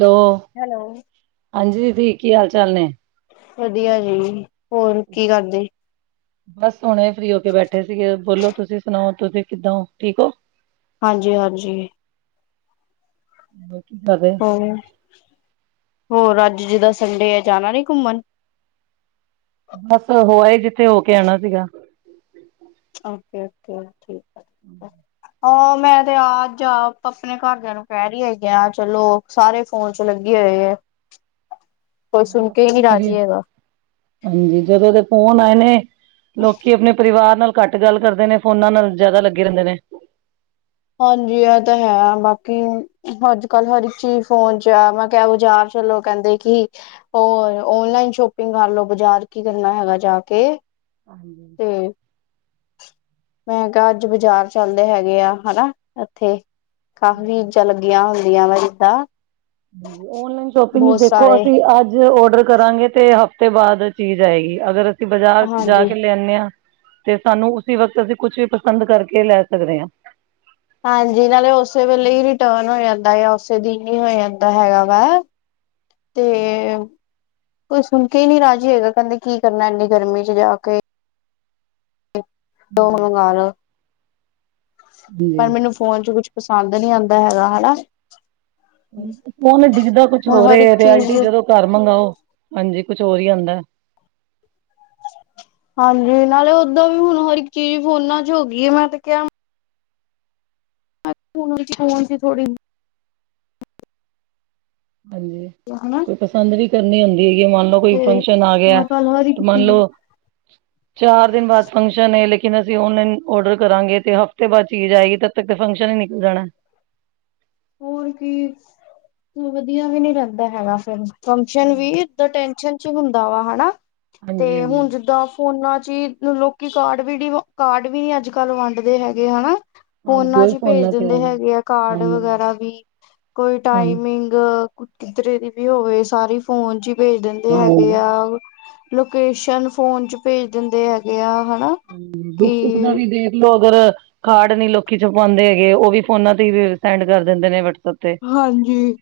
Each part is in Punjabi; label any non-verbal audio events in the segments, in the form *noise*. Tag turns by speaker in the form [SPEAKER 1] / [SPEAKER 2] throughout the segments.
[SPEAKER 1] ਹੈਲੋ
[SPEAKER 2] ਹੈਲੋ
[SPEAKER 1] ਹਾਂਜੀ ਦੀਦੀ ਕੀ ਹਾਲ-ਚਾਲ ਨੇ
[SPEAKER 2] ਵਦੀਆ ਜੀ, ਹੋਰ ਕੀ ਕਰਦੇ
[SPEAKER 1] *inaudible* ਬੱਸ ਹੁਣੇ ਫ੍ਰੀ ਹੋ ਕੇ ਬੈਠੇ ਸੀਗੇ ਬੋਲੋ ਤੁਸੀਂ ਸੁਨਾਓ, ਤੁਸੀਂ ਕਿੱਦਾਂ ਓ ਠੀਕ ਓਂ?
[SPEAKER 2] ਹਾਂਜੀ- ਹਾਂਜੀ।
[SPEAKER 1] *unintelligible*
[SPEAKER 2] ਹੰ ਹੋਰ ਅੱਜ ਜਿੱਦਾਂ ਸੰਡੇ ਐ, ਜਾਨਾ ਨੀ ਘੁੰਮਣ?
[SPEAKER 1] ਬੱਸ ਹੋ ਆਏ ਜਿੱਥੇ ਹੋ ਕੇ ਆਨਾ ਸੀਗਾ।
[SPEAKER 2] Okay- okay okay. ਹਾਂ, ਮੈਂ ਤੇ ਅੱਜ ਆਪ ਅਪਨੇ ਘਰਦਿਆਂ ਨੂੰ ਕਹਿ ਰਹੀ ਹੈਗੀ ਆਂ ਚੱਲੋ, ਸਾਰੇ ਫੋਨ ਚ ਲੱਗੇ ਹੋਏ ਐ। *inaudible*
[SPEAKER 1] ਹਨਜੀ ਜਦੋ ਦੇ ਫੋਨ ਆਏ ਨੇ ਲੋਕੀ ਅਪਨੇ ਪਰਿਵਾਰ ਨਾਲ ਘੱਟ ਗੱਲ ਕਰਦੇ ਨੇ ਫੋਨਾਂ ਨਾਲ ਜ਼ਿਆਦਾ ਲੱਗੇ ਰਹਿੰਦੇ ਨੇ।
[SPEAKER 2] ਹਾਂਜੀ, ਇਹ ਤਾਂ ਹੈ ਬਾਕੀ ਅੱਜ-ਕੱਲ੍ਹ ਹਰ ਇੱਕ ਚੀਜ਼ ਫੋਨ ਚ ਐ ਮੈਂ ਕਿਆ ਬਜ਼ਾਰ ਚੱਲੋ ਕਹਿੰਦੇ ਕਿ ਹੋਰ ਓਨਲਾਈਨ ਸ਼ੋਪਿੰਗ ਕਰ ਲੋ, ਬਾਜ਼ਾਰ ਕੀ ਕਰਨਾ ਹੈਗਾ ਜਾ ਕੇ
[SPEAKER 1] *inaudible*
[SPEAKER 2] ਤੇ ਮੈਂ ਕਿਆ ਅੱਜ ਬਾਜ਼ਾਰ ਚੱਲਦੇ ਹੈਗੇ ਆਂ ਹੈਨਾ। ਇੱਥੇ ਕਾਫ਼ੀ ਚੀਜ਼ਾਂ ਲੱਗੀਆਂ ਹੁੰਦੀਆਂ ਨੇ
[SPEAKER 1] ਓਨਲਾਈਨ ਸ਼ੋਪਿੰਗ ਦੇਖੋ ਅਸੀਂ ਅੱਜ ਓਡਰ ਕਰਾਂਗੇ। ਤੇ ਹਫ਼ਤੇ ਬਾਅਦ ਚੀਜ਼ ਆਏਗੀ, ਅਗਰ ਅਸੀਂ ਬਾਜ਼ਾਰ ਜਾ
[SPEAKER 2] ਹਾਂਜੀ
[SPEAKER 1] ਕੇ ਲੈਨੇ ਆ। ਤੇ ਸਾਨੂੰ ਉਸੀ ਵਕਤ ਅਸੀਂ ਕੁਛ ਵੀ ਪਸੰਦ ਕਰਕੇ ਲੈ ਸਕਦੇ ਆਂ।
[SPEAKER 2] ਹਾਂਜੀ ਨਾਲੇ ਉਸੇ ਵੇਲੇ ਰਿਟਰਨ ਹੋ ਜਾਂਦਾ ਆ ਉਸੇ ਦਿਨ ਈ ਹੋ ਜਾਂਦਾ ਹੈਗਾ ਵਾ। ਤੇ, ਕੋਈ ਸੁਣਕੇ ਨੀ ਰਾਜੀ ਹੈਗਾ ਕਹਿੰਦੇ ਕੀ ਕਰਨਾ ਇੰਨੀ ਗਰਮੀ ਚ ਜਾ ਕੇ। ਔਫ ਲੈਨ ਮੰਗਾ ਲਓ। ਪਰ
[SPEAKER 1] ਜੀ।
[SPEAKER 2] ਮੈਨੂੰ ਫੌਨ 'ਚ ਕੁਛ ਪਸੰਦ ਨੀ ਆਉਂਦਾ ਹੈਗਾ, ਹਨਾ।
[SPEAKER 1] ਫੋਨ ਚ ਡਿੱਗਦਾ ਕੁੱਛ
[SPEAKER 2] ਹੁਣ
[SPEAKER 1] ਹੋਰ ਐ
[SPEAKER 2] ਹਰ ਇੱਕ ਚੀਜ਼
[SPEAKER 1] ਰਿਐਲਟੀ ਜਦੋਂ ਘਰ ਮੰਗਵਾਓ ਹਾਂਜੀ ਕੁੱਛ ਹੋਰ ਹੀ ਆਉਂਦਾ।
[SPEAKER 2] ਹਾਂਜੀ ਨਾਲੇ ਓਦਾਂ ਵੀ ਹੁਣ ਹਰ ਇੱਕ ਚੀਜ਼ ਫੋਨਾਂ ਚ ਹੋ ਗਈ ਹੈ ਮੈਂ ਤੇ ਕਿਹਾ ਹੁਨ ਵਿੱਚ ਹੋੋਣ ਸੀ ਥੋੜੀ *unintelligible*
[SPEAKER 1] ਹਾਂਜੀ।
[SPEAKER 2] ਤੇ ਹਣਾ।
[SPEAKER 1] ਕੋਈ ਪਸੰਦ ਵੀ ਕਰਨੀ ਹੁੰਦੀ ਹੈਗੀ ਮੰਨ ਲਓ ਕੋਈ ਫੰਕਸ਼ਨ ਆ ਗਿਆ
[SPEAKER 2] ਮਤਲਬ ਹਰ ਇੱਕ
[SPEAKER 1] ਤੇ ਲੈ
[SPEAKER 2] ਚੀਜ਼
[SPEAKER 1] ਲਉ। ਚਾਰ ਦਿਨ ਬਾਅਦ ਫੰਕਸ਼ਨ ਏ ਲੇਕਿਨ ਅਸੀਂ ਔਨਲਾਈਨ ਔਡਰ ਕਰਾਂਗੇ ਤੇ ਹਫ਼ਤੇ ਬਾਅਦ ਚੀਜ਼ ਆਏਗੀ ਤਾਂ ਤੇ ਫੰਕਸ਼ਨ ਹੀ ਨਿਕਲ ਜਾਣਾ।
[SPEAKER 2] ਹੋਰ ਕੀ। ਵਧੀਆ ਵੀ ਨੀ ਲਗਦਾ ਹੈਗਾ ਫੇਰ, ਫੰਕਸ਼ਨ
[SPEAKER 1] ਹਾਂਜੀ
[SPEAKER 2] ਵੀ ਟੈਸ਼ਨ ਚ ਹੁੰਦਾ ਵਾ ਹਨਾ।
[SPEAKER 1] ਹਾਂਜੀ
[SPEAKER 2] ਤੇ ਹੁਣ ਜਿੱਦਾਂ ਫੋਨਾ ਚ ਹੀ ਲੋਕੀ ਕਾਰਡ ਵੀ ਡ ਕਾਰਡ ਵੀ ਨੀ ਅੱਜ ਕੱਲ ਵੰਡਦੇ ਹੈਗੇ ਹਨਾ।
[SPEAKER 1] ਹਾਂਜੀ
[SPEAKER 2] ਫੋਨਾ ਚ
[SPEAKER 1] ਉਹੀ
[SPEAKER 2] ਹੀ ਭੇਜ
[SPEAKER 1] ਫੋਨਾਂ ਤੇ ਆ
[SPEAKER 2] ਦਿੰਦੇ
[SPEAKER 1] ਗਈ।
[SPEAKER 2] ਹੈਗੇ ਕਾਰਡ
[SPEAKER 1] ਹਾਂਜੀ
[SPEAKER 2] ਵਗੈ- ਰਾ ਵੀ ਕੋਈ
[SPEAKER 1] ਹਾਂਜੀ
[SPEAKER 2] ਟਾਈਮਿੰਗ ਕਿੱਧਰੇ ਦੀ ਵੀ ਹੋਵੇ ਸਾਰੀ ਫੋਨ ਚ ਹੀ ਭੇਜ ਦਿੰਦੇ ਹੈਗੇ
[SPEAKER 1] ਹਾਂਜੀ
[SPEAKER 2] ਆ ਲੋਕੇਸ਼ਨ ਫੋਨ ਚ ਭੇਜ ਦਿੰਦੇ ਹੈਗੇ ਆ ਹਨਾ।
[SPEAKER 1] ਹਾਂਜੀ
[SPEAKER 2] ਕਿ
[SPEAKER 1] ਦੁੱਖ- ਸੁੱਖ ਦਾ ਵੀ ਦੇਖਲੋ ਅਗਰ ਕਾਡ ਨੀ ਲੋਕੀ ਛਪਾਂਨਦੇ ਹੈਗੇ ਉਹ ਵੀ ਫੋਨਾਂ ਤੇ ਸੈਂਡ ਕਰ ਦਿੰਦੇ ਨੇ ਵਟਸਐਪ ਤੇ।
[SPEAKER 2] ਹਾਂਜੀ-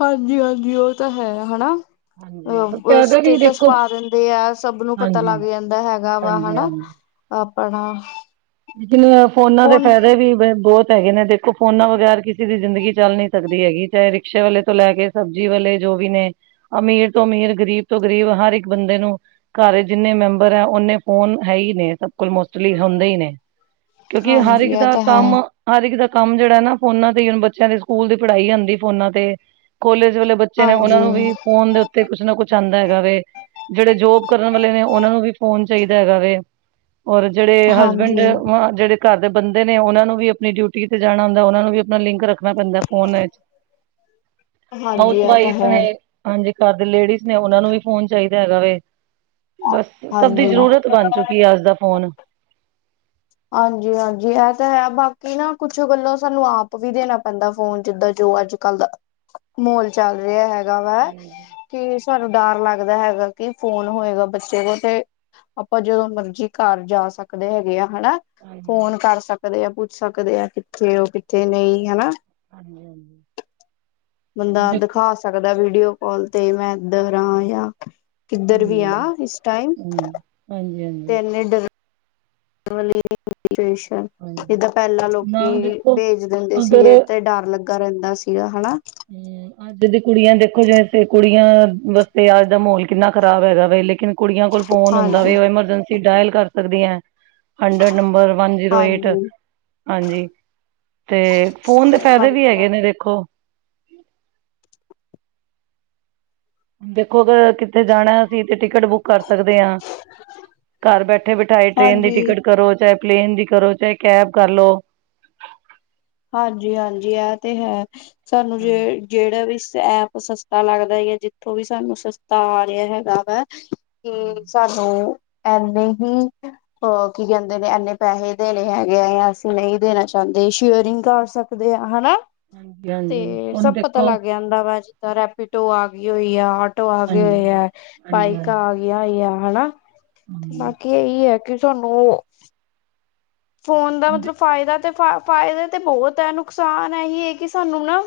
[SPEAKER 2] ਹਾਂਜੀ ਉਹ ਤਾਂ ਹੈ ਹਨਾ।
[SPEAKER 1] ਹਾਂਜੀ
[SPEAKER 2] ਓ
[SPEAKER 1] ਫਾਇਦਾ ਵੀ
[SPEAKER 2] ਸਟੇਟਸ ਪਾ
[SPEAKER 1] ਦੇਖੋ
[SPEAKER 2] ਦਿੰਦੇ ਆ ਸਭ ਨੂੰ ਪਤਾ
[SPEAKER 1] ਹਾਂਜੀ,
[SPEAKER 2] ਲੱਗ ਜਾਂਦਾ ਹੈਗਾ ਵਾ
[SPEAKER 1] ਹਾਂਜੀ,
[SPEAKER 2] ਹਨਾ।
[SPEAKER 1] ਹਾਂਜੀ।
[SPEAKER 2] ਆਪਣਾ।
[SPEAKER 1] ਲੇਕਿਨ ਫੋਨਾਂ ਦੇ
[SPEAKER 2] ਫੋਨ
[SPEAKER 1] ਫਾਇਦੇ ਵੀ ਬਹੁਤ ਹੈਗੇ ਨੇ ਦੇਖੋ ਫੋਨਾਂ ਬਗੈਰ ਕਿਸੇ ਦੀ ਜ਼ਿੰਦਗੀ ਚੱਲਣੀ ਸਕਦੀ ਹੈਗੀ ਚਾਹੇ ਰਿਕਸ਼ੇ ਵਾਲੇ ਤੋਂ ਲੈ ਕੇ ਸਬਜ਼ੀ ਵਾਲੇ ਜੋ ਵੀ ਨੇ। ਅਮੀਰ ਤੋਂ ਅਮੀਰ ਗ਼ਰੀਬ ਤੋਂ ਗ਼ਰੀਬ ਹਰ ਇੱਕ ਬੰਦੇ ਨੂੰ। ਘਰ ਜਿੰਨੇ ਮੈਂਬਰ ਹੈ ਓਨੇ ਫੋਨ ਹੈ ਹੀ ਨੇ ਸਭ ਕੋਲ ਮੋਸਟਲੀ ਹੁੰਦੇ ਹੀ ਨੇ। ਕਿਉਂਕਿ ਹਰ
[SPEAKER 2] ਹਾਂਜੀ
[SPEAKER 1] ਇੱਕ
[SPEAKER 2] ਇਹ
[SPEAKER 1] ਦਾ
[SPEAKER 2] ਤਾਂ ਹੈ
[SPEAKER 1] ਕੰਮ ਹਰ ਇੱਕ ਦਾ ਕੰਮ ਜਿਹੜਾ ਨਾ ਫੋਨਾ ਤੇ ਹੁਣ ਬੱਚਿਆਂ ਦੇ ਸਕੂਲ ਦੀ ਪੜਾਈ ਆਉਂਦੀ ਫੋਨਾ ਤੇ ਕੋਲੇਜ ਵੇਲੇ ਬੱਚ ਬੱਚੇ ਨੇ ਉਹਨਾਂ
[SPEAKER 2] ਹਾਂਜੀ
[SPEAKER 1] ਨੂੰ ਵੀ ਫੋਨ ਦੇ ਉੱਤੇ ਕੁੱਛ ਨਾ ਕੁੱਛ ਆਉਂਦਾ ਹੈਗਾ ਵੇ ਜਿਹੜੇ ਜੋਬ ਕਰਨ ਵਾਲੇ ਨੇ ਉਹਨਾਂ ਨੂੰ ਵੀ ਫੋਨ ਚਾਹੀਦਾ ਹੈਗਾ ਵੇ ਔਰ ਜਿਹੜੇ ਹਸਬੈਂਡ
[SPEAKER 2] ਹਾਂਜੀ
[SPEAKER 1] ਜਿਹੜੇ ਘਰ ਦੇ ਬੰਦੇ ਨੇ ਉਹਨਾਂ ਨੂੰ ਵੀ ਆਪਣੀ ਡਿਊਟੀ ਤੇ ਜਾਣਾ ਹੁੰਦਾ ਉਹਨਾਂ ਨੂੰ ਵੀ ਆਪਣਾ ਲਿੰਕ ਰੱਖ ਣਾ ਪੈਂਦਾ ਫੋਨ ਇਚ,
[SPEAKER 2] ਹਾਂਜੀ
[SPEAKER 1] ਹਾਊਸ
[SPEAKER 2] ਇਹ ਤਾਂ
[SPEAKER 1] ਵਾਈਫ
[SPEAKER 2] ਹੈ
[SPEAKER 1] ਨੇ ਹਾਂਜੀ ਘਰ ਦੇ ਲੇਡੀਜ਼ ਨੇ ਉਹਨਾਂ ਨੂੰ ਵੀ ਫੋਨ ਚਾਹੀਦਾ ਹੈਗਾ ਵੇ, ਬਸ। ਸਭ ਦੀ
[SPEAKER 2] ਹਾਂਜੀ
[SPEAKER 1] ਜ਼ਰੂਰਤ ਬਣ ਚੁੱਕੀ ਹੈ ਅੱਜ ਦਾ ਫੋਨ।
[SPEAKER 2] ਹਾਂਜੀ- ਹਾਂਜੀ ਇਹ ਤਾਂ ਹੈ ਬਾਕੀ ਨਾ ਕੁੱਛ ਗੱਲੋਂ ਸਾਨੂੰ ਆਪ ਵੀ ਦੇਣਾ ਪੈਂਦਾ ਫੋਨ ਚ ਜਿੱਦਾਂ ਜੋ ਅੱਜ ਕੱਲ ਦਾ, ਮਾਹੋਲ ਚੱਲ ਰਿਹਾ ਹੈਗਾ ਵਾ। ਫੇਰ ਸਾਨੂੰ ਡਰ ਲੱਗਦਾ ਹੈਗਾ ਕਿ ਫੋਨ ਹੋਏਗਾ ਬੱਚੇ ਦੇ ਤੇ ਆਪਾਂ ਜਦੋਂ ਮਰਜ਼ੀ ਘਰ ਜਾ ਸਕਦੇ ਹੈਗੇ ਆ, ਹਨਾ।
[SPEAKER 1] ਹਾਂਜੀ
[SPEAKER 2] ਫੋਨ ਕਰ ਸਕਦੇ ਆ ਪੁੱਛ ਸਕਦੇ ਆ ਕਿੱਥੇ ਐ ਕਿੱਥੇ ਨਹੀਂ, ਹਨਾਂ।
[SPEAKER 1] ਹਾਂਜੀ ਹਾਂਜੀ
[SPEAKER 2] *inaudible* ਬੰਦਾ
[SPEAKER 1] ਦੇਖੋ
[SPEAKER 2] ਦਿਖਾ ਸਕਦਾ ਵੀਡੀਓ ਕਾਲ ਤੇ ਮੈਂ ਇੱਧਰ ਆ ਜਾਂ ਕਿੱਧਰ ਵੀ
[SPEAKER 1] ਹਾਂਜੀ
[SPEAKER 2] ਆ ਇਸ ਟਾਈਮ।
[SPEAKER 1] ਹਾਂਜੀ ਹਾਂਜੀ- ਹਾਂਜੀ।
[SPEAKER 2] ਤੇ ਇਨੇ ਡਰਨ ਵਾਲੇ ਪੇਸ਼ਂਟ
[SPEAKER 1] ਹਾਂਜੀ
[SPEAKER 2] ਜਿੱਦਾਂ ਪਹਿਲਾਂ
[SPEAKER 1] ਨਾ
[SPEAKER 2] ਲੋਕੀ
[SPEAKER 1] ਦੇਖੋ
[SPEAKER 2] ਭੇਜ ਦਿੰਦੇ ਸੀਗੇ
[SPEAKER 1] ਅਗਰ
[SPEAKER 2] ਤੇ ਡਰ ਲੱਗਾ ਰਹਿੰਦਾ ਸੀਗਾ ਹਨਾ।
[SPEAKER 1] ਹੂੰ ਅੱਜ ਦੀ ਕੁੜੀਆਂ ਦੇਖੋ ਜਿਵੇਂ ਕੁੜੀਆਂ ਵਾਸਤੇ ਅੱਜ ਦਾ ਮਾਹੌਲ ਕਿੰਨਾ ਖ਼ਰਾਬ ਹੈਗਾ ਵੇ ਲੇਕਿਨ ਕੁੜੀਆਂ ਕੋਲ ਫੋਨ ਹੁੰਦਾ
[SPEAKER 2] ਹਾਂਜੀ
[SPEAKER 1] ਵੇ ਉਹ ਐਮਰਜੈਂਸੀ ਡਾਇਲ ਕਰ ਸਕਦੀਆਂ। Hundred number, one zero eight
[SPEAKER 2] ਹਾਂਜੀ
[SPEAKER 1] ਹਾਂਜੀ। ਤੇ ਫੋਨ ਦੇ ਫਾਇਦੇ ਵੀ ਹੈਗੇ ਨੇ ਦੇਖੋ? *inaudible* ਦੇਖੋ ਅਗਰ ਕਿੱਥੇ ਜਾਣਾ ਅਸੀ ਤੇ ਟਿਕਟ ਬੁੱਕ ਕਰ ਸਕਦੇ ਹਾਂ। ਘਰ ਬੈਠੇ-ਬਿਠਾਏ ਟ੍ਰੇਨ ਦੀ
[SPEAKER 2] ਹਾਂਜੀ
[SPEAKER 1] ਟਿਕਟ ਕਰੋ। ਚਾਹੇ ਪਲੇਨ ਦੀ ਕਰੋ। ਚਾਹੇ ਕੈਬ ਕਰ ਲਓ।
[SPEAKER 2] ਹਾਂਜੀ-ਹਾਂਜੀ ਇਹ ਤੇ ਹੈ। ਸਾਨੂੰ ਜੇ ਜਿਹੜਾ ਵੀ ਐਪ ਸਸਤਾ ਲੱਗਦਾ ਹੈ ਜਾਂ ਜਿੱਥੋਂ ਵੀ ਸਾਨੂੰ ਸਸਤਾ ਆ ਰਿਹਾ ਹੈਗਾ ਵਾ ਕਿ
[SPEAKER 1] ਹਾਂਜੀ
[SPEAKER 2] ਸਾਨੂੰ ਇੰਨੇ ਹੀ ਅ ਕੀ ਕਹਿੰਦੇ ਨੇ ਇੰਨੇ ਪੈਸੇ ਦੇਣੇ ਹੈਗੇ। ਜਾ ਅਸੀਂ ਨਹੀਂ ਦੇਣਾ ਚਾਹੁੰਦੇ। ਸ਼ੇਅਰਿੰਗ ਕਰ ਸਕਦੇ ਆ ਹਨਾ
[SPEAKER 1] ਹਾਂਜੀ ਹਾਂਜੀ
[SPEAKER 2] ਤੇ
[SPEAKER 1] ਹੁਣ
[SPEAKER 2] ਸਭ ਪਤਾ
[SPEAKER 1] ਦੇਖੋ
[SPEAKER 2] ਲੱਗ ਜਾਂਦਾ ਵਾ ਜੀ ਰੈਪੀਡੋ ਆ ਗਈ ਹੋਈ ਹੈ, ਆਟੋ ਆ ਗਏ ਹੋਏ
[SPEAKER 1] ਹਾਂਜੀ
[SPEAKER 2] ਆ,
[SPEAKER 1] ਹਾਂਜੀ
[SPEAKER 2] ਬਾਈਕ
[SPEAKER 1] ਹਾਂਜੀ
[SPEAKER 2] ਆ ਗਈ। ਵਧੀਆ ਹੀ ਆ ਹਨਾ। ਤੇ
[SPEAKER 1] ਹਾਂਜੀ
[SPEAKER 2] ਬਾਕੀ ਇਹੀ ਹੈ ਕਿ ਤੁਹਾਨੂੰ ਓ ਫੋਨ ਦਾ ਮਤਲਬ ਫਾਇਦਾ ਤੇ ਫ ਫਾਇਦਾ ਤੇ ਬਹੁਤ ਹੈ। ਨੁਕਸਾਨ ਇਹੀ ਹੈ ਕਿ ਸਾਨੂੰ ਨਾ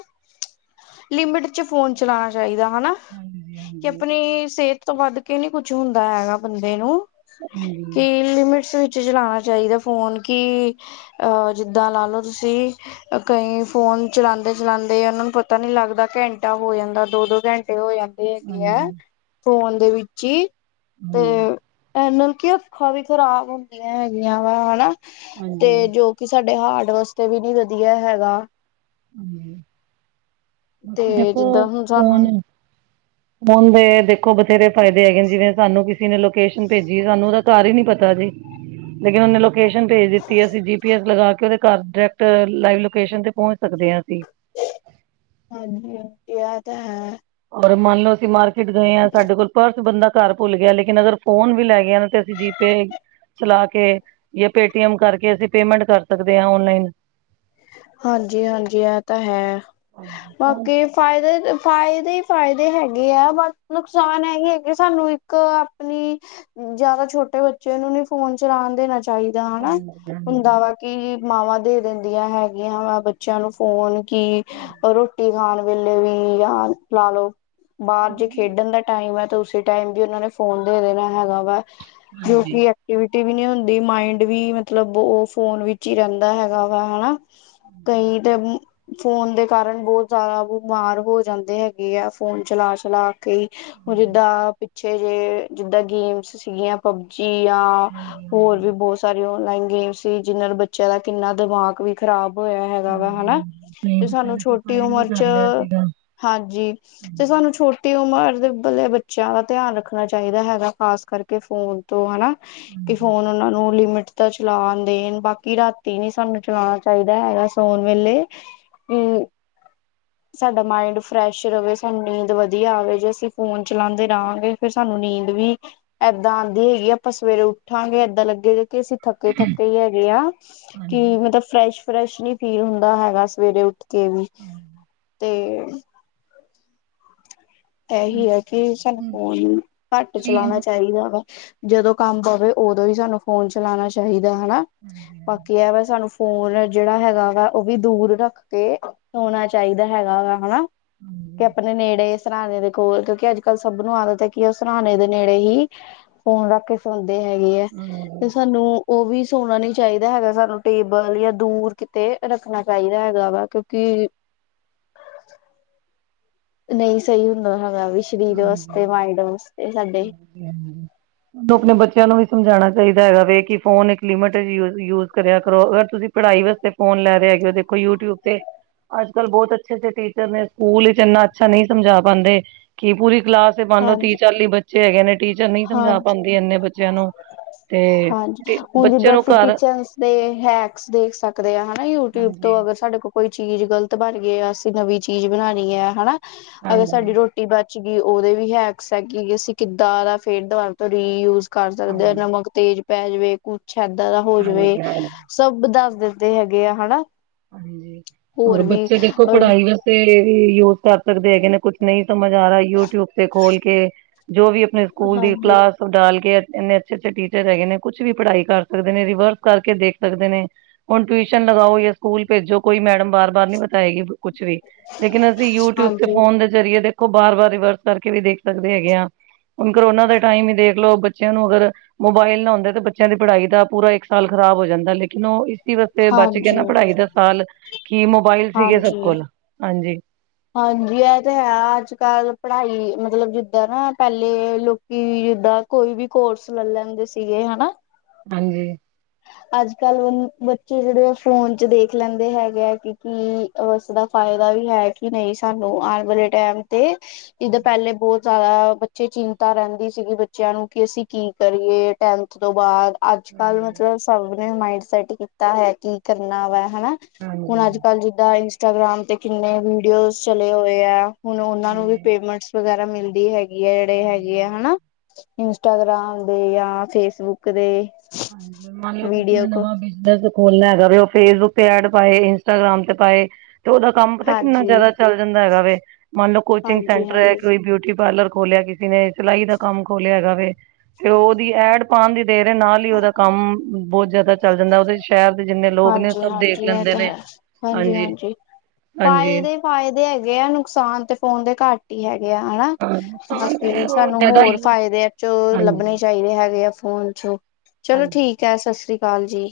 [SPEAKER 2] ਲਿਮਿਟ ਚ ਫੋਨ ਚਲਾਉਣਾ ਚਾਹੀਦਾ ਹੈ ਨਾ।
[SPEAKER 1] ਹਾਂਜੀ
[SPEAKER 2] ਕਿ ਆਪਣੀ ਸਿਹਤ ਤੋਂ ਵੱਧ ਕੇ ਨੀ ਕੁਛ ਹੁੰਦਾ ਹੈਗਾ ਬੰਦੇ ਨੂੰ
[SPEAKER 1] ਹਾਂਜੀ
[SPEAKER 2] ਕੀ
[SPEAKER 1] ਹਾਂਜੀ
[SPEAKER 2] ਲਿਮਿਟਸ ਵਿੱਚ ਚਲਾਣਾ ਚਾਹੀਦਾ। ਫੋਨ ਕਿ ਅਹ ਜਿੱਦਾਂ ਲਾ ਲੋੋ ਤੁਸੀਂ ਕਈ ਫੋਨ ਚਲਾਉਦੇ-ਚਲਾਉਦੇ ਉਹਨਾਂ ਨੂੰ ਪਤਾ ਨੀ ਲੱਗਦਾ ਘੰਟਾ ਹੋ ਜਾਂਦਾ ਦੋ-ਦੋ ਘੰਟੇ ਹੋ ਜਾਂਦੇ। ਹੈਗੇ ਹੈ।
[SPEAKER 1] ਹਾਂਜੀ
[SPEAKER 2] ਫੋਨ ਦੇ ਵਿੱਚ ਹੀ ਤੇ
[SPEAKER 1] ਹਮ
[SPEAKER 2] ਇਹਦੇ ਨਾਲ ਕੀ ਅੱਖਾਂ ਵੀ ਖ਼ਰਾਬ ਹੁੰਦੀਆਂ ਹੈਗੀਆਂ ਵਾ ਹਨਾ ਤੇ
[SPEAKER 1] ਹਾਂਜੀ
[SPEAKER 2] ਜੋ ਕਿ ਸਾਡੇ ਹਾਰਟ ਵਾਸਤੇ ਵੀ ਨੀ ਵਧੀਆ ਹੈਗਾ।
[SPEAKER 1] *unintelligible*
[SPEAKER 2] ਤੇ
[SPEAKER 1] ਦੇਖੋ
[SPEAKER 2] ਜਿੱਦਾਂ ਹੁਣ ਸਾਨੂੰ
[SPEAKER 1] ਫੋਨ ਫੋਨ ਦੇ ਦੇਖੋ ਬਥੇਰੇ ਫਾਇਦੇ ਹੈਗੇ। ਜਿਵੇਂ ਸਾਨੂੰ ਕਿਸੇ ਨੇ ਲੋਕੇਸ਼ਨ ਭੇਜੀ। ਸਾਨੂੰ ਉਹਦਾ ਘਰ ਹੀ ਨੀ ਪਤਾ ਜੀ ਲੇਕਿਨ ਉਹਨੇ ਲੋਕੇਸ਼ਨ ਭੇਜ ਦਿੱਤੀ। ਅਸੀਂ ਜੀ ਪੀ ਐਸ ਲਗਾ ਕੇ ਉਹਦੇ ਘਰ ਡਾਇਰੈਕਟ ਲਾਈਵ ਲੋਕੇਸ਼ਨ ਤੇ ਪਹੁੰਚ ਸਕਦੇ ਹਾਂ ਅਸੀਂ
[SPEAKER 2] ਹਾਂਜੀ ਹੁਣ ਕਿਆ ਤਾਂ ਹੈ।
[SPEAKER 1] ਔਰ ਮੰਨ ਲਓ ਅਸੀਂ ਮਾਰਕੀਟ ਗਏ ਆ। ਸਾਡੇ ਕੋਲ ਪਰਸ ਬੰਦਾ ਘਰ ਭੁੱਲ ਗਿਆ। ਲੇਕਿਨ ਅਗਰ ਫੋਨ ਵੀ ਲੈ ਗਿਆ। ਨਾ ਤੇ ਅਸੀਂ ਜੀ ਪੇ ਚਲਾ ਕੇ ਜਾਂ ਪੇ ਟੀ ਐਮ ਕਰਕੇ ਅਸੀਂ ਪੇਮੈਂਟ ਕਰ ਸਕਦੇ ਹਾਂ। ਔਨਲਾਈਨ
[SPEAKER 2] ਹਾਂਜੀ-ਹਾਂਜੀ ਇਹ ਤਾਂ ਹੈ। ਬਾਕੀ ਫਾਇਦੇ-ਫਾਇਦੇ ਹੀ ਫਾਇਦੇ ਹੈਗੇ ਆ ਬਟ ਨੁਕਸਾਨ ਇਹੀ ਹੈ ਕਿ ਸਾਨੂੰ ਇੱਕ ਆਪਣੀ ਜਿਆਦਾ ਛੋਟੇ ਬੱਚੇ ਨੂੰ ਨੀ ਫੋਨ ਚਲਾਉਣ ਦੇਨਾ ਚਾਹੀਦਾ ਹਨਾ ਹੁੰਦਾ ਵਾ ਕਿ ਮਾਵਾਂ ਦੇ ਦਿੰਦੀਆਂ ਹੈ ਵਾ ਬੱਚਿਆਂ ਨੂੰ ਫੋਨ ਕਿ ਰੋਟੀ ਖਾਣ ਵੇਲੇ ਵੀ ਜਾਂ ਲਾ-ਲੋ। ਬਾਹਰ ਜੇ ਖੇਡਣ ਦਾ ਟਾਈਮ ਹੈ। ਤਾਂ ਉਸੇ ਟਾਈਮ ਵੀ ਉਹਨਾ ਨੇ ਫੋਨ ਦੇ ਦੇਣਾ ਹੈਗਾ ਵਾ ਯੂ
[SPEAKER 1] ਹਾਂਜੀ
[SPEAKER 2] ਪੀ ਆ ਯੂਨਟੀ ਵੀ ਨੀ ਹੁੰਦੀ ਮਾਇੰਡ ਵੀ ਮਤਲਬ ਓ ਫੋਨ ਵਿੱਚ ਈ ਰੈਂਦਾ ਹੈਗਾ ਵਾ ਹਨਾ। ਕਈਂ ਤਮ ਫੋਨ ਦੇ ਕਾਰਨ ਬਹੁ ਜਾਦਾ ਬਿਮਾਰ ਹੋ ਜਾਂਦੇ ਹੈਗੇ ਆ ਫੋਨ ਚਲਾ-ਚਲਾ ਕੇ ਈ ਹੁਨ ਜਿੱਦਾਂ ਪਿੱਛੇ ਜੇ ਜਿੱਦਾਂ ਗੇਮਸ ਸੀਗੀਆਂ ਪਬਜੀ ਆ
[SPEAKER 1] ਹਾਂਜੀ
[SPEAKER 2] ਹੋਰ
[SPEAKER 1] ਹਾਂਜੀ
[SPEAKER 2] ਵੀ ਬੋਤ ਸਾ ਸਾਰੀ ਔਨਲਾਈਨ ਗੇਮ ਸੀ ਜਿਨਾਂ ਨਾਲ ਬੱਚੇਆਂ ਦਾ ਕਿੰਨਾ ਦਮਾਗ ਵੀ ਖ਼ਰਾਬ ਹੋਇਆ ਹੈਗਾ ਵਾ
[SPEAKER 1] ਹਾਂਜੀ
[SPEAKER 2] ਹਨਾ।
[SPEAKER 1] ਹਾਂਜੀ ਨਹੀਂ
[SPEAKER 2] ਤੇ ਸਾਨੂੰ
[SPEAKER 1] ਪਹਿਲੇ
[SPEAKER 2] ਛੋਟੀ
[SPEAKER 1] ਸੁਸਾਈਡ ਵੀ
[SPEAKER 2] ਉਮਰ ਚ,
[SPEAKER 1] ਕਰ ਲਿਆ ਸੀਗਾ
[SPEAKER 2] ਹਾਂਜੀ ਤੇ ਸਾਨੂੰ ਛੋ ਟੀ ਉਮਰ ਦੇ ਮਤਲਬ ਬੱਚੇਆਂ ਦਾ ਧਿਆਨ ਰੱਖਨਾ ਚਾਈਦਾ ਹੈਗਾ ਖਾਸ ਕਰਕੇ ਫੋਨ ਤੋਂ ਹਨਾ ਕੀ ਫੋਨ ਓਨਾ ਨੂੰ ਲਿਮਿਟ ਦਾ ਚਲਾਨ ਦੇਨ ਬਾਕੀ ਰਾਤੀ ਨੀ ਸਾਨੂੰ ਚਲਾਨਾ ਚਾਈਦਾ ਹੈਗਾ ਸੋਨ ਵੇਲੇ
[SPEAKER 1] *inaudible*
[SPEAKER 2] ਸਾਡਾ ਮਾਇੰਡ ਫਰੈਸ਼ ਰਵੇ ਸਾਨੂੰ ਨੀਂਦ ਵਦੀਆ ਆਵੇ ਜੇ ਅਸੀਂ ਫੋਨ ਚਲਾਂਦੇ ਰਵਾਂਗੇ ਫਿਰ ਸਾਨੂੰ ਨੀਂਦ ਵੀ ਐਦਾ ਆਂਦੀ ਹੈਗੀ ਆਪਾਂ ਸਵੇਰੇ ਉਠਾਂਗੇ ਐਦਾਂ ਲੱਗੇਗਾ ਕੀ ਅਸੀਂ ਥੱਕੇ-ਥੱਕੇ ਈ ਹੈਗੇ ਆਂ ਕੀ ਮਤਲਬ ਫਰੈਸ਼-ਫਰੈਸ਼ ਨੀ ਫੀਲ ਹੁੰਦਾ ਹੈਗਾ ਸਵੇਰੇ ਉੱਠ ਕੇ ਵੀ, ਤੇ ਐਹੀ ਐ ਕੀ ਸਾਨੂੰ ਫੋਨ ਘੱਟ ਚਲਾਨਾ ਚਾਈਦਾ ਵਾ। ਜਦੋਂ ਕੰਮ ਪਵੇ ਓਦੋਂ ਈ ਸਾਨੂੰ ਫੋਨ ਚਲਾਨਾ ਚਾਹੀਦਾ ਹਨਾ, ਬਾਕੀ ਐ ਵਾ ਸਾਨੂੰ ਫੋਨ ਜੇੜਾ ਹੈਗਾ ਵਾ ਓ ਵੀ ਦੂਰ ਰੱਖ ਕੇ ਹੋਨਾ ਚਾਈਦਾ ਹੈਗਾ ਵਾ ਹਨਾ। ਕੇ ਆਪਨੇ ਨੇੜੇ ਸਰਾਨੇ ਦੇ ਕੋਲ ਕਿਓਂਕਿ ਅੱਜ-ਕੱਲ ਸਬ ਨੂੰ ਆਦਤ ਐ ਕੀ ਓ ਸਰਾਨੇ ਦੇ ਨੇੜੇ ਹੀ ਫੋਨ ਰੱਖ ਕੇ ਸੋਂਦੇ ਹੈਗੇ ਆ, ਤੇ ਸਾਨੂੰ ਓ ਵੀ ਸੋਨਾ ਨੀ ਚਾਈਦਾ ਹੈਗਾ ਸਾਨੂੰ ਟੇਬਲ ਜਾਂ ਦੂਰ ਕਿਤੇ ਰੱਖਨਾ ਚਾਈਦਾ ਹੈਗਾ ਵਾ ਕਿਓਂਕਿ ਨਈਂ ਸਈ ਹੁੰਦਾ ਹੈਗਾ ਵੀ ਸਰੀਰ ਵਾਸਤੇ ਮਾਇੰਡ ਵਾਸਤੇ ਸਾਡੇ।
[SPEAKER 1] ਪਿਆਨੋ ਤੁੂੰ ਆਪਨੇ ਬੱਚੇਆਂ ਨੂੰ ਵੀ ਸਮਝਾਨਾ ਚਾਈਦਾ ਹੈਗਾ ਵੀ ਕੀ ਫੋਨ ਇੱਕ ਲਿਮਿਟ ਚ ਯੂ ਯੂਜ ਕਰਿਆ ਕਰੋ ਅਗਰ ਤੁਸੀਂ ਪੜ੍ਹਾਈ ਵਾਸਤੇ ਫੋਨ ਲੈ ਰਏ ਹੈਗੇ ਓ ਦੇਖੋ ਯੂਟਿਊਬ ਤੇ ਅੱਜ-ਕੱਲ ਬੋਤ ਅੱਛੇ-ਅੱਛੇ ਟੀਚਰ ਨੇ ਸਕੂਲ ਵਿੱਚ ਏਨਾ ਅੱਛਾ ਨਈ ਸਮਝਾ ਪਾਂਦੇ। ਕੀ ਪੂਰੀ ਕਲਾਸ ਦੇ ਮੰਨ ਲੋ
[SPEAKER 2] ਹਾਂਜੀ
[SPEAKER 1] ਤੀ-ਚਾਲੀ ਬੱਚੇ ਹੈਗੇ ਨੇ ਟੀਚਰ ਨਈ ਸਮਝਾ
[SPEAKER 2] ਹਾਂਜੀ
[SPEAKER 1] ਪਾਂਦੀ ਏਨੇ ਬੱਚਿਆਂ ਨੂੰ। ਤੇ
[SPEAKER 2] ਹਾਂਜੀ, ਹੁਨ
[SPEAKER 1] ਬੱਚੇ
[SPEAKER 2] ਜਿੱਦਾਂ
[SPEAKER 1] ਨੂੰ
[SPEAKER 2] ਅਸੀਂ
[SPEAKER 1] ਘਰ
[SPEAKER 2] ਕਿਚਨਜ ਦੇ ਹੈਕਸ ਦੇਖ ਸਕਦੇ ਆਂ ਹਨਾ ਯੂ ਟਿਊਬ ਤੋਂ ਅਗਰ ਸਾਡੇ ਕੋਲ ਕੋਈ ਚੀਜ਼ ਗ਼ਲਤ ਬਨਗੀ ਐ ਅਸੀਂ ਨਵੀਂ ਚੀਜ਼ ਬਨਾਨੀ ਐ ਹਨਾ, ਅਗਰ ਸਾਡੀ ਰੋ ਟੀ ਬਚ ਗੀ ਓਦੇ ਵੀ ਹੈਕਸ ਐ ਕੀ ਅਸੀਂ ਕਿੱਦਾਂ ਫੇਰ ਦੁਬਾਰਾ ਤੋਂ ਰੀ ਯੂਜ਼ ਕਰ ਸਕਦੇ ਆਂ ਨਮਕ ਤੇਜ਼ ਪੈ ਜਾਵੇ, ਕੁਛ ਐਦਾਂ ਦਾ ਹੋ ਜਾਵੇ। ਸਬ ਦੱਸ ਦਿੱਤੇ ਹੈਗੇ ਆ ਹਨਾ।
[SPEAKER 1] ਹਾਂਜੀ, ਹੋਰ
[SPEAKER 2] ਵੀ
[SPEAKER 1] ਬੱਚੇ ਦੇਖੋ
[SPEAKER 2] ਅ
[SPEAKER 1] ਪੜ੍ਹਾਈ ਵਾਸਤੇ ਯੂਜ ਕਰ ਸਕਦੇ ਹੈਗੇ ਨੇ ਕੁਛ। ਨਈਂ ਸਮਝ ਆ ਰਿਆ ਯੂਟਿਊਬ ਤੇ ਖੋਲ ਕੇ, ਜੋ ਵੀ ਆਪਨੇ ਸਕੂਲ ਦੀ
[SPEAKER 2] ਹਾਂਜੀ
[SPEAKER 1] ਕਲਾਸ ਡਾਲ ਕੇ ਐਨੇ ਅੱਛੇ-ਅੱਛੇ ਟੀਚਰ ਹੈਗੇ ਨੇ ਕੁਛ ਵੀ ਪੜ੍ਹਾਈ ਕਰ ਸਕਦੇ ਨੇ ਰਿਵਰਸ ਕਰਕੇ ਦੇਖ ਸਕਦੇ ਨੇ। ਹੁਨ ਟਵੀਸ਼ਨ ਲਗਾਓ ਜਾ ਸਕੂਲ ਭੇਜੋ ਕੋਈ ਮੈਡਮ ਬਾਰ-ਬਾਰ ਨੀ ਬਤਾਏਗੀ ਕੋਈ ਕੁਛ ਵੀ, ਲੇਕਿਨ ਅਸੀਂ ਯੂਟਿਊਬ ਤੇ
[SPEAKER 2] ਹਾਂਜੀ
[SPEAKER 1] ਫੋਨ ਦੇ ਜ਼ਰੀਏ ਦੇਖੋ ਬਾਰ-ਬਾਰ ਰਿਵਰਸ ਕਰਕੇ ਵੀ ਦੇਖ ਸਕਦੇ ਹੈਗੇ ਆਂ, ਹੁਨ ਕਰੋਨਾ ਦੇ ਟਾਈਮ ਈ ਦੇਖ ਲੋ ਬੱ ਬੱਚੇਆਂ ਨੂੰ ਅਗਰ ਮੋਬਾਇਲ ਨਾ ਹੁੰਦਾ ਤਾਂ ਬੱਚੇਆਂ ਦੀ ਪੜ੍ਹਾਈ ਦਾ ਪੂਰਾ ਇੱਕ ਸਾਲ ਖ਼ਰਾਬ ਹੋ ਜਾਂਦਾ ਲੇਕਿਨ ਓ ਵਾਸਤੇ ਬੱਚ ਗੇਆ
[SPEAKER 2] ਹਾਂਜੀ
[SPEAKER 1] ਨਾ ਪੜ੍ਹਾਈ ਦਾ ਸਾਲ, ਕੀ ਮੋਬਾਈਲ ਸੀਗੇ ਸਬ
[SPEAKER 2] ਹਾਂਜੀ
[SPEAKER 1] ਕੋਲ ਹਾਂਜੀ।
[SPEAKER 2] ਹਾਂਜੀ ਐ ਤੇ ਹੈ, ਅੱਜ-ਕੱਲ ਪੜਾਈ ਮਤਲਬ ਜਿੱਦਾਂ ਨਾ ਪੈਲੇ ਲੋ ਕੀ ਜਿੱਦਾਂ ਕੋਈ ਵੀ ਕੋਰਸ ਲੈ ਲੈਂਦੇ ਸੀਗੇ ਹਨਾ।
[SPEAKER 1] ਹਾਂਜੀ।
[SPEAKER 2] ਅੱਜ-ਕੱਲ ਬੱਚੇ ਜਿਹੜੇ ਆ ਫੋਨ ਚ ਦੇਖ ਲੈਂਦੇ ਹੈਗੇ ਕਿ ਉਸਦਾ ਫਾਇਦਾ ਵੀ ਹੈ ਕਿ ਨਹੀਂ ਸਾਨੂੰ ਆਉਣ ਵਾਲੇ ਟਾਈਮ ਤੇ ਜਿੱਦਾਂ ਪਹਿਲੇ ਬਹੁਤ ਜਿਆਦਾ ਬੱਚੇ ਚਿੰਤਾ ਰਹਿੰਦੀ ਸੀਗੀ ਬੱਚਿਆਂ ਨੂੰ ਕਿ ਅਸੀਂ ਕੀ ਕਰੀਏ ਟੈਨਥ ਤੋਂ ਬਾਅਦ ਅੱਜ-ਕੱਲ ਵਿੱਚ ਮਾਇਡ ਸੈਟ ਕੀਤਾ ਹੈ ਕੀ ਕਰਨਾ ਵਾ ਹਨਾ ਹੁਣ ਅੱਜ -ਕੱਲ ਜਿੱਦਾਂ ਇੰਸਟਾਗ੍ਰਾਮ ਤੇ ਕਿੰਨੇ ਵੀਡੀਓਜ਼ ਚਲੇ ਹੋਏ ਹੈ ਹੁਣ ਉਹਨਾਂ ਨੂੰ ਵੀ ਪੇਮੈਂਟਸ ਵਗੈਰਾ ਮਿਲਦੀ ਹੈਗੀ ਆ ਜਿਹੜੇ ਹੈਗੇ ਆ ਹਨਾ ਇੰਸਟਾਗ੍ਰਾਮ ਦੇ ਜਾਂ ਫੇਸਬੁੱਕ ਦੇ।
[SPEAKER 1] ਹਾਂਜੀ, ਮੰਨ ਲਓ, ਕਿਸੀ
[SPEAKER 2] ਵੀਡੀਓ
[SPEAKER 1] ਕੋਈ
[SPEAKER 2] ਕੋ
[SPEAKER 1] ਨਵਾਂ ਬੀ ਜਨਸ ਖੋਲਾ ਹੈਗਾ ਵੇ ਉ ਫੇਸਬੁੱਕ ਤੇ ਐਡ ਪਾਏ, ਇੰਸਟਾਗ੍ਰਾਮ ਤੇ ਪਾਏ। ਤੇ ਉਦਾ ਕੰਮ ਪਤਾ ਕਿੰਨਾ
[SPEAKER 2] ਹਾਂਜੀ
[SPEAKER 1] ਜਿਆਦਾ ਚੱਲ ਜਾਂਦਾ ਹੈਗਾ ਵੇ। ਮੰਨ ਲੋ, ਕੋਚਿੰਗ
[SPEAKER 2] ਹਾਂਜੀ
[SPEAKER 1] ਸੈਂਟਰ ਹੈ,
[SPEAKER 2] ਹਾਂਜੀ
[SPEAKER 1] ਕੋਈ ਬਿਊਟੀ ਪਾਰਲਰ ਖੋਲਿਆ ਕਿਸ ਨੇ ਸਿਲਾਈ ਦਾ ਕੰਮ ਖੋਲਿਆ ਹੈਗਾ ਵੇ ਤੇ ਉਹਦੀ ਐਡ ਪਾਉਣ ਦੀ ਦੇਰ ਐ ਨਾਲ ਕਦਾ ਕੰਮ ਬਹੁਤ ਜਿਆਦਾ ਚੱਲ ਜਾਂਦਾ, ਉਹਦੇ ਸ਼ਹਿਰ ਦੇ ਜਿੰਨੇ ਲੋਕ ਨੇ ਉਹ ਸਭ ਦੇਖ ਲੈਂਦੇ ਨੇ। ਹਾਂਜੀ
[SPEAKER 2] ਹਾਂਜੀ-ਹਾਂਜੀ।
[SPEAKER 1] ਹਾਂਜੀ।
[SPEAKER 2] ਫ਼ਾਇਦੇ ਹੈਗੇ ਆ, ਨੁਕਸਾਨ ਤੇ ਫੋਨ ਦੇ ਘੱਟ ਹੀ ਹੈਗੇ ਆ ਹਨਾ। ਬਾਕੀ ਸਾਨੂੰ ਹੋਰ ਫਾਇਦੇ ਏਸ ਚੋ ਲੱਭਣੇ
[SPEAKER 1] ਹਾਂਜੀ
[SPEAKER 2] ਚਾਹੀਦੇ ਹੈਗੇ ਆ ਫੋਨ ਚੋ। ਚਲੋ ਠੀਕ ਹੈ, ਸਤਿ ਸ੍ਰੀ ਅਕਾਲ ਜੀ।